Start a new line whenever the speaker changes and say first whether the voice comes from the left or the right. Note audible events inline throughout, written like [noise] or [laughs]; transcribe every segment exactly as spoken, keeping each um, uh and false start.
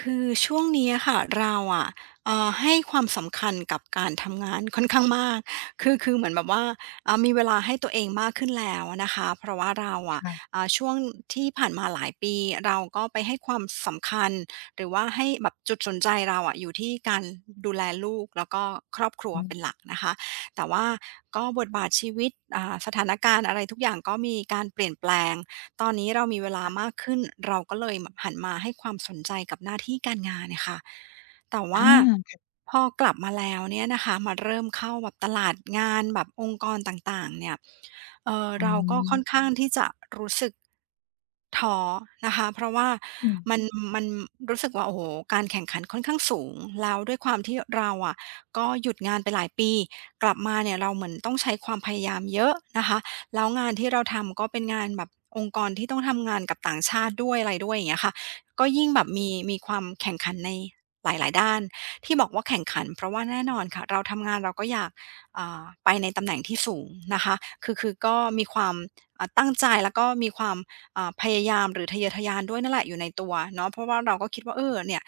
right: คือช่วงนี้อะค่ะเราอะเอ่อให้ความสำคัญกับการทำงานค่อนข้างมากคือคือเหมือนแบบว่าเอ่ามีเวลาให้ตัวเองมากขึ้นแล้วนะคะเพราะว่าเราอะ
left: ค่ะ
right: เอ่าช่วงที่ผ่านมาหลายปีเราก็ไปให้ความสำคัญหรือว่าให้แบบจุดสนใจเราอะอยู่ที่การดูแลลูกแล้วก็ครอบครัว
left: อืม
right: เป็นหลักนะคะแต่ว่าก็บทบาทชีวิตอ่าสถานการณ์อะไรทุกอย่างก็มีการเปลี่ยนแปลง ตอนนี้เรามีเวลามากขึ้นเราก็เลยแบบหันมาให้ความสนใจกับหน้าที่การงานเนี่ยค่ะแต่
left: อ
right: ว่า
left: า
right: พอกลับมาแล้วเนี่ยนะคะมาเริ่มเข้าแบบตลาดงานแบบองค์กรต่างๆเนี่ยเอ่อ
left: อื
right: เราก็ค่อน
left: ม
right: ข้างที่จะรู้สึกท้อนะคะเพราะว่ามันมันรู้สึกว่าโอ้โฮการแข่งขันค่อนข้างสูงแล้วด้วยความที่เราอะก็หยุดงานไปหลายปีกลับมาเนี่ยเราเหมือนต้องใช้ความพยายามเยอะนะคะ แล้วงานที่เราทำก็เป็นงานแบบองค์กรที่ต้องทำงานกับต่างชาติด้วยอะไรด้วยอย่างเงี้ยค่ะก็ยิ่งแบบมีมีความแข่งขันในหลายๆด้านที่บอกว่าแข่งขันเพราะว่าแน่นอนค่ะเราทำงานเราก็อยากอ่าไปในตำแหน่งที่สูงนะคะคือคือก็มีความอ่าตั้งใจแล้วก็มีความอ่าพยายามหรือทะเยอทะยานด้วยนั่นแหละอยู่ในตัวเนาะเพราะว่าเราก็คิดว่าเออเนี่ย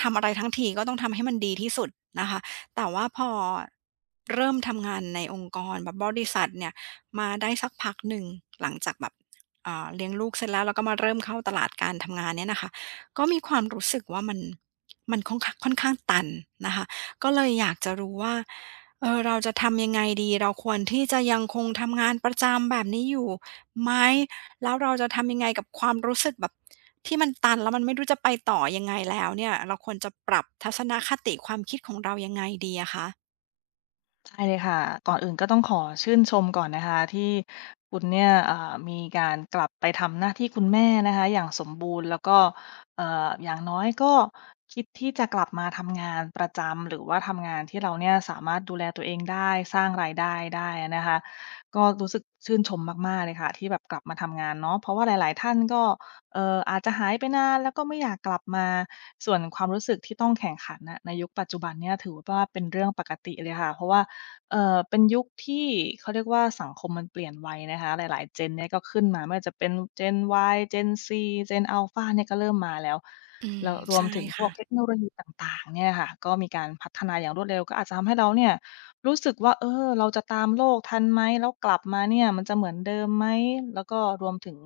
right: ทำอะไรทั้งทีก็ต้องทำให้มันดีที่สุดนะคะแต่ว่าพอเริ่มทำงานในองค์กรแบบบริษัทเนี่ย มาได้สักพักหนึ่งหลังจากแบบอ่าเลี้ยงลูกเสร็จแล้วแล้วก็มาเริ่มเข้าตลาดการทำงานเนี่ยนะคะก็มีความรู้สึกว่ามันมันค่อนข้างค่อนข้างตันนะคะก็เลยอยากจะรู้ว่าเอ่อเราจะทำยังไงดีเราควรที่จะยังคงทำงานประจำแบบนี้อยู่ไหมแล้วเราจะทำยังไงกับความรู้สึกแบบที่มันตันแล้วมันไม่รู้จะไปต่อยังไงแล้วเนี่ยเราควรจะปรับทัศนคติความคิดของเรายังไงดีอะคะ
left: ใช่เลยค่ะก่อนอื่นก็ต้องขอชื่นชมก่อนนะคะที่คุณเนี่ยเอ่อมีการกลับไปทำหน้าที่คุณแม่นะคะอย่างสมบูรณ์แล้วก็เอ่ออย่างน้อยก็คิดที่จะกลับมาทำงานประจำหรือว่าทำงานที่เราเนี่ยสามารถดูแลตัวเองได้สร้างรายได้ได้นะคะก็รู้สึกชื่นชมมากๆเลยค่ะที่แบบกลับมาทำงานเนาะเพราะว่าหลายๆท่านก็เอ่ออาจจะหายไปนานแล้วก็ไม่อยากกลับมาส่วนความรู้สึกที่ต้องแข่งขันน่ะในยุคปัจจุบันเนี่ยถือว่าเป็นเรื่องปกติเลยค่ะเพราะว่า เอ่อเป็นยุคที่เขาเรียกว่าสังคมมันเปลี่ยนไวนะคะหลายๆ Gen เนี่ยก็ขึ้นมาไม่ว่าจะเป็น Gen Y Gen Z Gen Alpha เนี่ยก็เริ่มมาแล้ว
right: อืม
left: แล้วรวม
right: ใช่
left: ถึงพว
right: ค่ะ
left: กเทคโนโลยีต่างๆเนี่ยค่ะก็มีการพัฒนาอย่างรวดเร็วก็อาจจะทำให้เราเนี่ยรู้สึกว่าเออเราจะตามโลกทันไหมแล้วกลับมาเนี่ยมันจะเหมือนเดิมไหมแล้วก็รวมถึง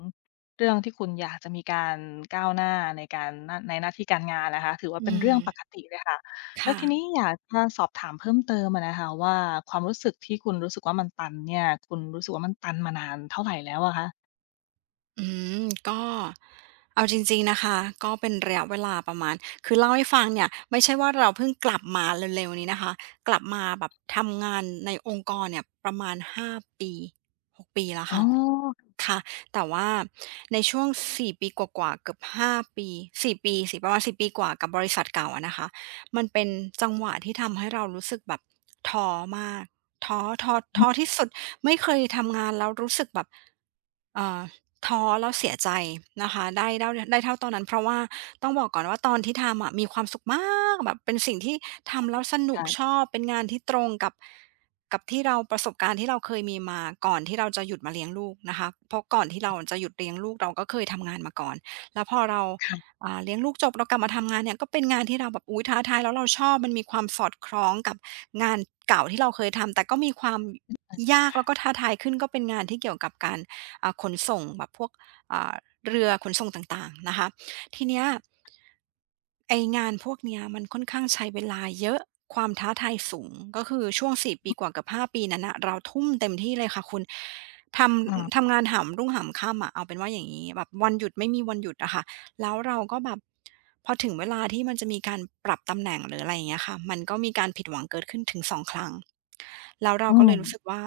left: เรื่องที่คุณอยากจะมีการก้าวหน้าในการหน้าในหน้าที่การงานนะคะถือว่า
right: อื
left: เป็นเรื่องปก
right: ม
left: ติเลยค่ะ แล้ว
right: ค่ะ
left: ทีนี้อยากจะสอบถามเพิ่มเติมอะนะคะว่าความรู้สึกที่คุณรู้สึกว่ามันตันเนี่ยคุณรู้สึกว่ามันตันมานานเท่าไรแล้วอะคะ
right: อืมก็เอาจริงๆนะคะก็เป็นระยะเวลาประมาณคือเล่าให้ฟังเนี่ยไม่ใช่ว่าเราเพิ่งกลับมาเร็วๆนี้นะคะกลับมาแบบทำงานในองค์กรเนี่ยประมาณห้าปีหกปีแล้ว
left: อ๋อ
right: ค่ะ ค่ะแต่ว่าในช่วงสี่ปีกว่าๆเกือบห้าปีสี่ปีสิประมาณสี่ปีกว่ากับบริษัทเก่าอะนะคะมันเป็นจังหวะที่ทำให้เรารู้สึกแบบท้อมากท้อท้อ
left: อื
right: ท้อ
left: ม
right: ที่สุดไม่เคยทำงานแล้วรู้สึกแบบเอ่อท้อแล้วเสียใจนะคะได้ได้ได้เท่าตอนนั้นเพราะว่าต้องบอกก่อนว่าตอนที่ทำอะมีความสุขมากแบบเป็นสิ่งที่ทำแล้วสนุกช
left: ค่ะ
right: อบเป็นงานที่ตรงกับ กับที่เราประสบการณ์ที่เราเคยมีมาก่อนที่เราจะหยุดมาเลี้ยงลูกนะคะเพราะก่อนที่เราจะหยุดเลี้ยงลูกเราก็เคยทำงานมาก่อนแล้วพอเรา
left: ค่ะ
right: อ่าเลี้ยงลูกจบเรากลับมาทำงานเนี่ยก็เป็นงานที่เราแบบอุ๊ยท้าทายแล้วเราชอบมันมีความสอดคล้องกับงานเก่าที่เราเคยทำแต่ก็มีความยากแล้วก็ท้าทายขึ้นก็เป็นงานที่เกี่ยวกับการอ่าขนส่งแบบพวกอ่าเรือขนส่งต่างๆนะคะ ทีเนี้ยไองานพวกเนี้ยมันค่อนข้างใช้เวลาเยอะความท้าทายสูงก็คือช่วงสี่ปีกว่ากับห้าปีนั้นน่ะเราทุ่มเต็มที่เลยค่ะคุณทำ
left: ค่ะ
right: ทำงานหามรุ่งหามค่ำอะเอาเป็นว่าอย่างงี้แบบวันหยุดไม่มีวันหยุดอะค่ะแล้วเราก็แบบพอถึงเวลาที่มันจะมีการปรับตำแหน่งหรืออะไรอย่างเงี้ยค่ะมันก็มีการผิดหวังเกิดขึ้นถึงสองครั้งแล้วเรา
left: อื
right: ก็เล
left: ม
right: ยรู้สึกว่า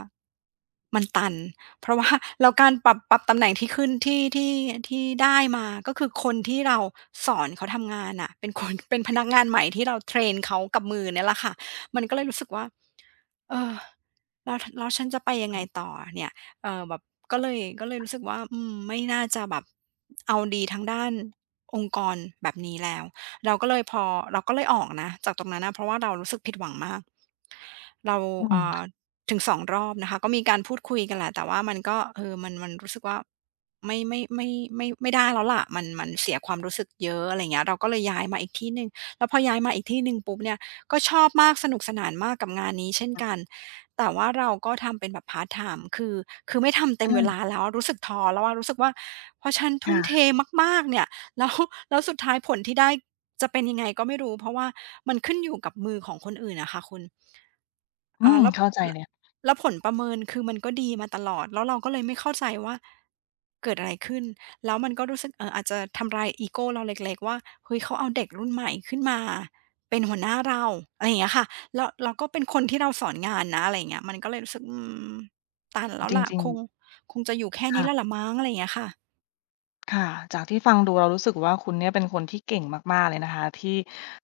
right: มันตัน เพราะว่า [laughs] แล้วการปรับปรับตำแหน่งที่ขึ้นที่ที่ที่ได้มาก็คือคนที่เราสอนเขาทำงานน่ะเป็นคนเป็นพนักงานใหม่ที่เราเทรนเขากับมือเนี่ยแหละค่ะมันก็เลยรู้สึกว่าเออแล้วแล้วฉันจะไปยังไงต่อเนี่ยเอ่อแบบก็เลยก็เลยรู้สึกว่าอืมไม่น่าจะแบบเอาดีทางด้านองค์กรแบบนี้แล้วเราก็เลยพอเราก็เลยออกนะจากตรงนั้นนะเพราะว่าเรารู้สึกผิดหวังมากเรา
left: อื
right: เอ่อ
left: ม
right: ถึงสองรอบนะคะก็มีการพูดคุยกันแหละแต่ว่ามันก็เออมันมันรู้สึกว่าไม่ไม่ไม่ไม่ไม่ได้แล้วล่ะมันมันเสียความรู้สึกเยอะอะไรอย่างเงี้ยเราก็เลยย้ายมาอีกที่หนึ่งแล้วพอย้ายมาอีกที่หนึ่งปุ๊บเนี่ยก็ชอบมากสนุกสนานมากกับงานนี้เช่นกันแต่ว่าเราก็ทำเป็นแบบพาร์ตไทม์คือคือไม่ทำเต็มเวลา
left: อา
right: แล้วรู้สึกท้อแล้วอะรู้สึกว่าพอฉันทุ่มเท
left: ค่ะ
right: มากๆเนี่ย [laughs] แล้วแล้วสุดท้ายผลที่ได้จะเป็นยังไงก็ไม่รู้เพราะว่ามันขึ้นอยู่กับมือของคนอื่นอะค่ะคุณ
left: อื
right: อ่า
left: ม
right: แล้ว
left: เข้าใจ
right: ล
left: เลย
right: แล้วผลประเมินคือมันก็ดีมาตลอดแล้วเราก็เลยไม่เข้าใจว่าเกิดอะไรขึ้นแล้วมันก็รู้สึกเอ่ออาจจะทำลายอีโกเราเล็กๆว่าเฮ้ยเขาเอาเด็กรุ่นใหม่ขึ้นมาเป็นหัวหน้าเราอะไรอย่างเงี้ยค่ะแล้วแล้วก็เป็นคนที่เราสอนงานนะอะไรอย่างเงี้ยมันก็เลยรู้สึกอืมตันแล้ว
left: จ
right: ล่ะ
left: ริง
right: ค
left: ๆ
right: งคงจะอยู่แค่นี้แล้ว
left: ค่ะ
right: ล่ะมั้งอะไรอย่างเงี้ยค่ะ
left: ค่ะจากที่ฟังดูเรารู้สึกว่าคุณเนี่ยเป็นคนที่เก่งมากๆเลยนะคะที่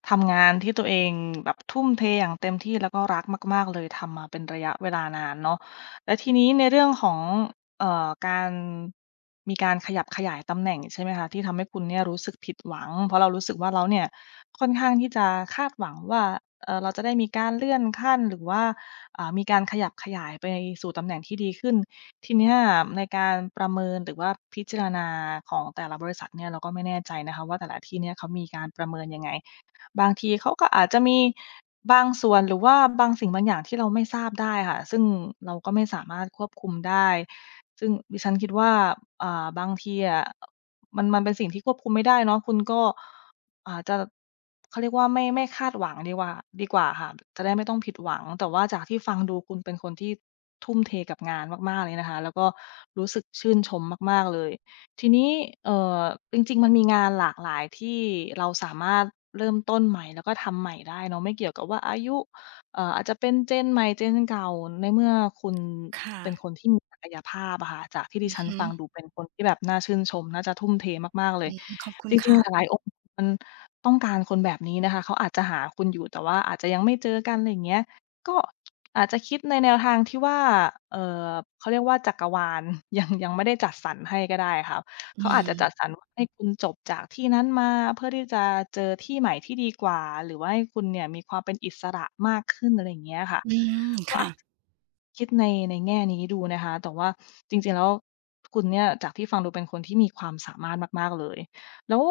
left: ทำงานที่ตัวเองแบบทุ่มเทอย่างเต็มที่แล้วก็รักมากๆเลยทำมาเป็นระยะเวลานานเนาะแล้วทีนี้ในเรื่องของเอ่อการมีการขยับขยายตำแหน่งใช่ไหมคะที่ทำให้คุณเนี่ยรู้สึกผิดหวังเพราะเรารู้สึกว่าเราเนี่ยค่อนข้างที่จะคาดหวังว่าเอ่อเราจะได้มีการเลื่อนขั้นหรือว่าอ่ามีการขยับขยายไปสู่ตำแหน่งที่ดีขึ้น ทีเนี้ยในการประเมินหรือว่าพิจารณาของแต่ละบริษัทเนี่ยเราก็ไม่แน่ใจนะคะว่าแต่ละที่เนี่ยเขามีการประเมินยังไงบางทีเขาก็อาจจะมีบางส่วนหรือว่าบางสิ่งบางอย่างที่เราไม่ทราบได้ค่ะซึ่งเราก็ไม่สามารถควบคุมได้ซึ่งดิฉันคิดว่าอ่าบางทีอะมันมันเป็นสิ่งที่ควบคุมไม่ได้เนาะคุณก็ อาจจะเขาเรียกว่าไม่ไม่คาดหวังดีกว่าดีกว่าค่ะจะได้ไม่ต้องผิดหวังแต่ว่าจากที่ฟังดูคุณเป็นคนที่ทุ่มเทกับงานมากๆเลยนะคะแล้วก็รู้สึกชื่นชมมากๆเลยทีนี้เอ่อจริงๆมันมีงานหลากหลายที่เราสามารถเริ่มต้นใหม่แล้วก็ทำใหม่ได้เนาะไม่เกี่ยวกับว่าอายุเอ่ออาจจะเป็น Gen ใหม่ Gen เก่าในเมื่อคุณ
right: ค
left: เป็นค
right: ่ะ
left: นที่มีศักยภาพอะค่ะจากที่ดิ
right: อือ
left: ฉัน
right: ฮึ
left: ฟังดูเป็นคนที่แบบน่าชื่นชมน่าจะทุ่มเทมากๆเลย
right: ขอบคุ
left: จ
right: ณ
left: ริง
right: ค่ะ
left: ๆหลายๆองค์ มันต้องการคนแบบนี้นะคะเขาอาจจะหาคุณอยู่แต่ว่าอาจจะยังไม่เจอกันอะไรอย่างเงี้ยก็อาจจะคิดในแนวทางที่ว่าเอ่อเขาเรียกว่าจักรวาล [laughs] ยังยังไม่ได้จัดสรรให้ก็ได้ค่ะ
right: อื
left: เขาอาจจะ
right: ม
left: จัดสรรว่าให้คุณจบจากที่นั้นมาเพื่อที่จะเจอที่ใหม่ที่ดีกว่าหรือว่าให้คุณเนี่ยมีความเป็นอิสระมากขึ้นอะไรอย่างเงี้ยค่ะ
right: อืม
left: ก็
right: ค่ะ
left: อาจคิดในในแง่นี้ดูนะคะแต่ว่าจริงๆแล้วคุณเนี่ยจากที่ฟังดูเป็นคนที่มีความสามารถมากๆเลยแล้ว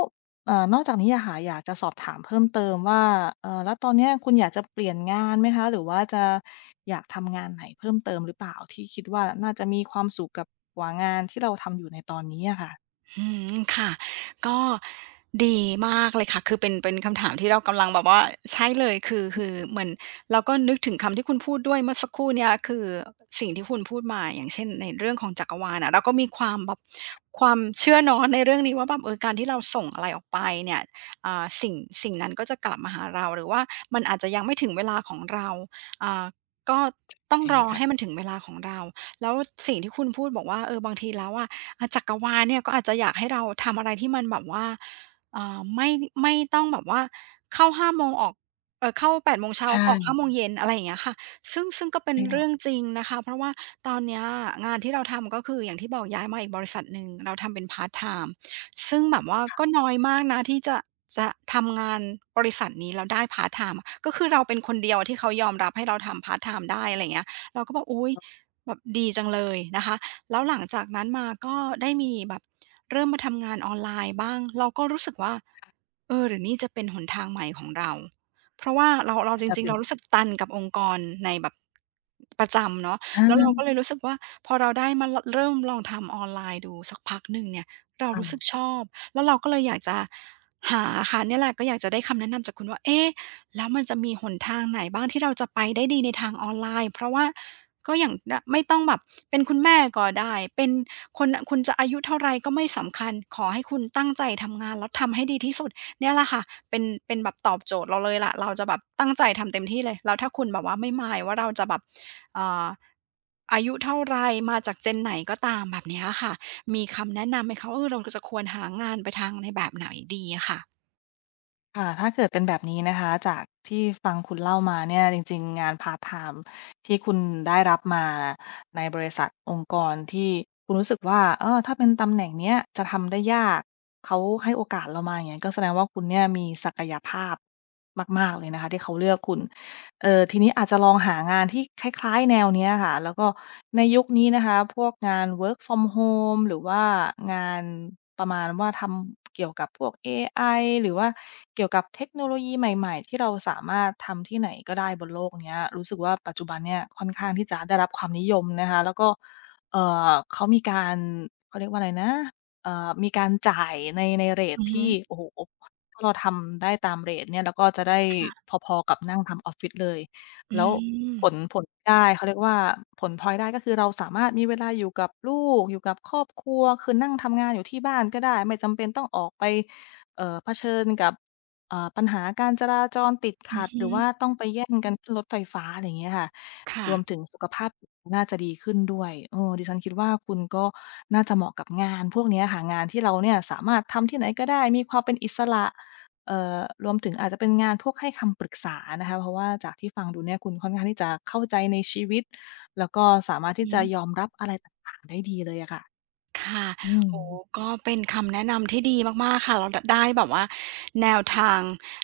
left: เอ่อนอกจากนี้อะค่ะอยากจะสอบถามเพิ่มเติมว่าเอ่อแล้วตอนเนี้ยคุณอยากจะเปลี่ยนงานไหมคะหรือว่าจะอยากทำงานไหนเพิ่มเติมหรือเปล่าที่คิดว่าน่าจะมีความสุขกับกว่างานที่เราทำอยู่ในตอนนี้อะค่ะ
right: อืมค่ะก็ดีมากเลยค่ะคือเป็นเป็นคำถามที่เรากำลังแบบว่าใช่เลยคือคือเหมือนเราก็นึกถึงคำที่คุณพูดด้วยเมื่อสักครู่เนี้ยคือสิ่งที่คุณพูดมาอย่างเช่นในเรื่องของจักรวาลอะเราก็มีความแบบความเชื่อเนาะในเรื่องนี้ว่าแบบเออการที่เราส่งอะไรออกไปเนี่ยอ่าสิ่งสิ่งนั้นก็จะกลับมาหาเราหรือว่ามันอาจจะยังไม่ถึงเวลาของเราอ่าก็ต้อง
left: ใช่
right: รอ
left: ค่ะ
right: ให้มันถึงเวลาของเราแล้วสิ่งที่คุณพูดบอกว่าเออบางทีแล้วอะ อ่าจักรวาลเนี่ยก็อาจจะอยากให้เราทำอะไรที่มันแบบว่าเอ่อไม่ไม่ต้องแบบว่าเข้าห้าโมงออกเออเข้าแปดโมงเช้า
left: ใ
right: ออกห้า
left: ช่
right: โมงเย็นอะไรอย่างเงี้ยค่ะซึ่งซึ่งก็เป็น
left: ใช่ค่ะ
right: เรื่องจริงนะคะเพราะว่าตอนเนี้ยงานที่เราทำก็คืออย่างที่บอกย้ายมาอีกบริษัทหนึ่งเราทำเป็นพาร์ทไทม์ซึ่งแบบว่าก็น้อยมากนะที่จะจะทำงานบริษัทนี้เราได้พาร์ทไทม์ก็คือเราเป็นคนเดียวที่เขายอมรับให้เราทำพาร์ทไทม์ได้อะไรอย่างเงี้ยเราก็บอกอุ้ยแบบดีจังเลยนะคะ แล้วหลังจากนั้นมาก็ได้มีแบบเริ่มมาทำงานออนไลน์บ้างเราก็รู้สึกว่าเออหรือนี่จะเป็นหนทางใหม่ของเราเพราะว่าเราเรา
left: อาจ
right: จ
left: จะเป
right: ริงๆ
left: ลี่ยน
right: เรารู้สึกตันกับองค์กรในแบบประจำเนาะ
left: อา
right: แล้วเราก็เลยรู้สึกว่าพอเราได้มาลเริ่มลองทำออนไลน์ดูสักพักหนึ่งเนี่ยเรา
left: ค่ะ
right: รู้สึกชอบแล้วเราก็เลยอยากจะหาค่ะเนี่ยแหละก็อยากจะได้คำแนะนำจากคุณว่าเอ๊ะแล้วมันจะมีหนทางไหนบ้างที่เราจะไปได้ดีในทางออนไลน์เพราะว่า ก็อย่างดไม่ต้องแบบเป็นคุณแม่ก็ได้เป็นคนคุณจะอายุเท่าไรก็ไม่สำคัญขอให้คุณตั้งใจทำงานแล้วทำให้ดีที่สุดเนี่ยแหละค่ะเป็นเป็นแบบตอบโจทย์เราเลยล่ะเราจะแบบตั้งใจทำเต็มที่เลยแล้วถ้าคุณแบบว่าไม่ m i n ว่าเราจะแบบเอ่ออายุเท่าไรมาจาก เจน ไหนก็ตามแบบเนี้ยค่ะมีคำแนะนำไหมคะว่าเออเราจะควรหางานไปทางในแบบไหนดีอะค่ะ
left: ค่ะถ้าเกิดเป็นแบบนี้นะคะ จากที่ฟังคุณเล่ามาเนี่ยจริงๆงานพาร์ตไทม์ที่คุณได้รับมาในบริษัทองค์กรที่คุณรู้สึกว่าเออถ้าเป็นตำแหน่งเนี้ยจะทำได้ยากเขาให้โอกาสเรามาอย่างเงี้ยก็แสดงว่าคุณเนี่ยมีศักยภาพมากๆเลยนะคะที่เขาเลือกคุณ เอ่อทีนี้อาจจะลองหางานที่คล้ายๆแนวเนี้ยค่ะแล้วก็ในยุคนี้นะคะพวกงาน work from home หรือว่างานประมาณว่าทำเกี่ยวกับพวกเอไอหรือว่าเกี่ยวกับเทคโนโลยีใหม่ๆที่เราสามารถทำที่ไหนก็ได้บนโลกเนี้ยรู้สึกว่าปัจจุบันเนี่ยค่อนข้างที่จะได้รับความนิยมนะคะแล้วก็เอ่อเขามีการเขาเรียกว่าอะไรนะเอ่อมีการจ่ายในในเรต
right: อือฮึ
left: ที่โอ้โฮ ถ้าเราทำได้ตามเรตเนี่ยเราก็จะได้พอๆกับนั่งทำออฟฟิศเลย
right: อื
left: แล้ว
right: ม
left: ผลผลได้เขาเรียกว่าผลพลอยได้ก็คือเราสามารถมีเวลาอยู่กับลูกอยู่กับครอบครัวคือนั่งทำงานอยู่ที่บ้านก็ได้ไม่จำเป็นต้องออกไปเอ่อเผชิญกับเอ่อปัญหาการจราจรติด
right: อื
left: ขั
right: อ
left: ดห
right: ฮึ
left: รือว่าต้องไปแย่งกันขึ้นรถไฟฟ้าอะไรอย่างเงี้ยค่ะ
right: ค่ะ
left: รวมถึงสุขภาพจิตน่าจะดีขึ้นด้วยเออดิฉันคิดว่าคุณก็น่าจะเหมาะกับงานพวกเนี้ยค่ะงานที่เราเนี่ยสามารถทำที่ไหนก็ได้มีความเป็นอิสระ เอ่อรวมถึงอาจจะเป็นงานพวกให้คำปรึกษานะคะเพราะว่าจากที่ฟังดูเนี่ยคุณค่อนข้างที่จะเข้าใจในชีวิตแล้วก็สามารถ
right: อื
left: ที่จะย
right: ม
left: อมรับอะไรต่างๆได้ดีเลยอะค่ะ
right: ค่ะ
left: อืม
right: โอ้โฮก็เป็นคำแนะนำที่ดีมากๆค่ะเราดได้แบบว่าแนวทาง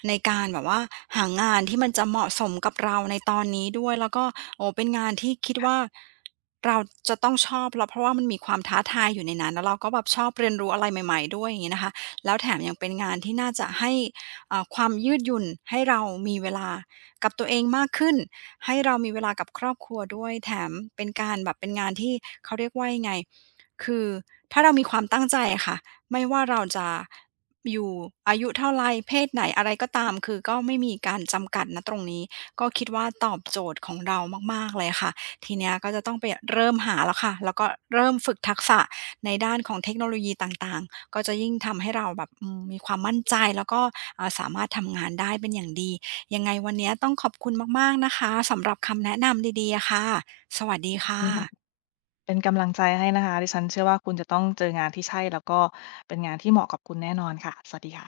right: ในการแบบว่าหางานที่มันจะเหมาะสมกับเราในตอนนี้ด้วยแล้วก็โอ้โฮเป็นงานที่คิดว่าเราจะต้องชอบแล้วเพราะว่ามันมีความท้าทายอยู่ในนั้นแล้วเราก็แบบชอบเรียนรู้อะไรใหม่ๆด้วยอย่างงี้นะคะแล้วแถมยังเป็นงานที่น่าจะให้อ่าความยืดหยุ่นให้เรามีเวลากับตัวเองมากขึ้นให้เรามีเวลากับครอบครัวด้วยแถมเป็นการแบบเป็นงานที่เขาเรียกว่ายังไง คือถ้าเรามีความตั้งใจอะค่ะไม่ว่าเราจะอยู่อายุเท่าไรเพศไหนอะไรก็ตามคือก็ไม่มีการจำกัดณตรงนี้ก็คิดว่าตอบโจทย์ของเรามากๆเลยค่ะทีเนี้ยก็จะต้องไปเริ่มหาแล้วค่ะแล้วก็เริ่มฝึกทักษะในด้านของเทคโนโลยีต่างๆก็จะยิ่งทำให้เราแบบอืมมีความมั่นใจแล้วก็อ่าสามารถทำงานได้เป็นอย่างดียังไงวันเนี้ยต้องขอบคุณมากๆนะคะสำหรับคำแนะนำดีๆอะค่ะสวัสดีค
left: ดีมาก
right: ่ะ
left: เป็นกำลังใจให้นะคะดิฉันเชื่อว่าคุณจะต้องเจองานที่ใช่แล้วก็เป็นงานที่เหมาะกับคุณแน่นอนค่ะสวัสดีค่ะ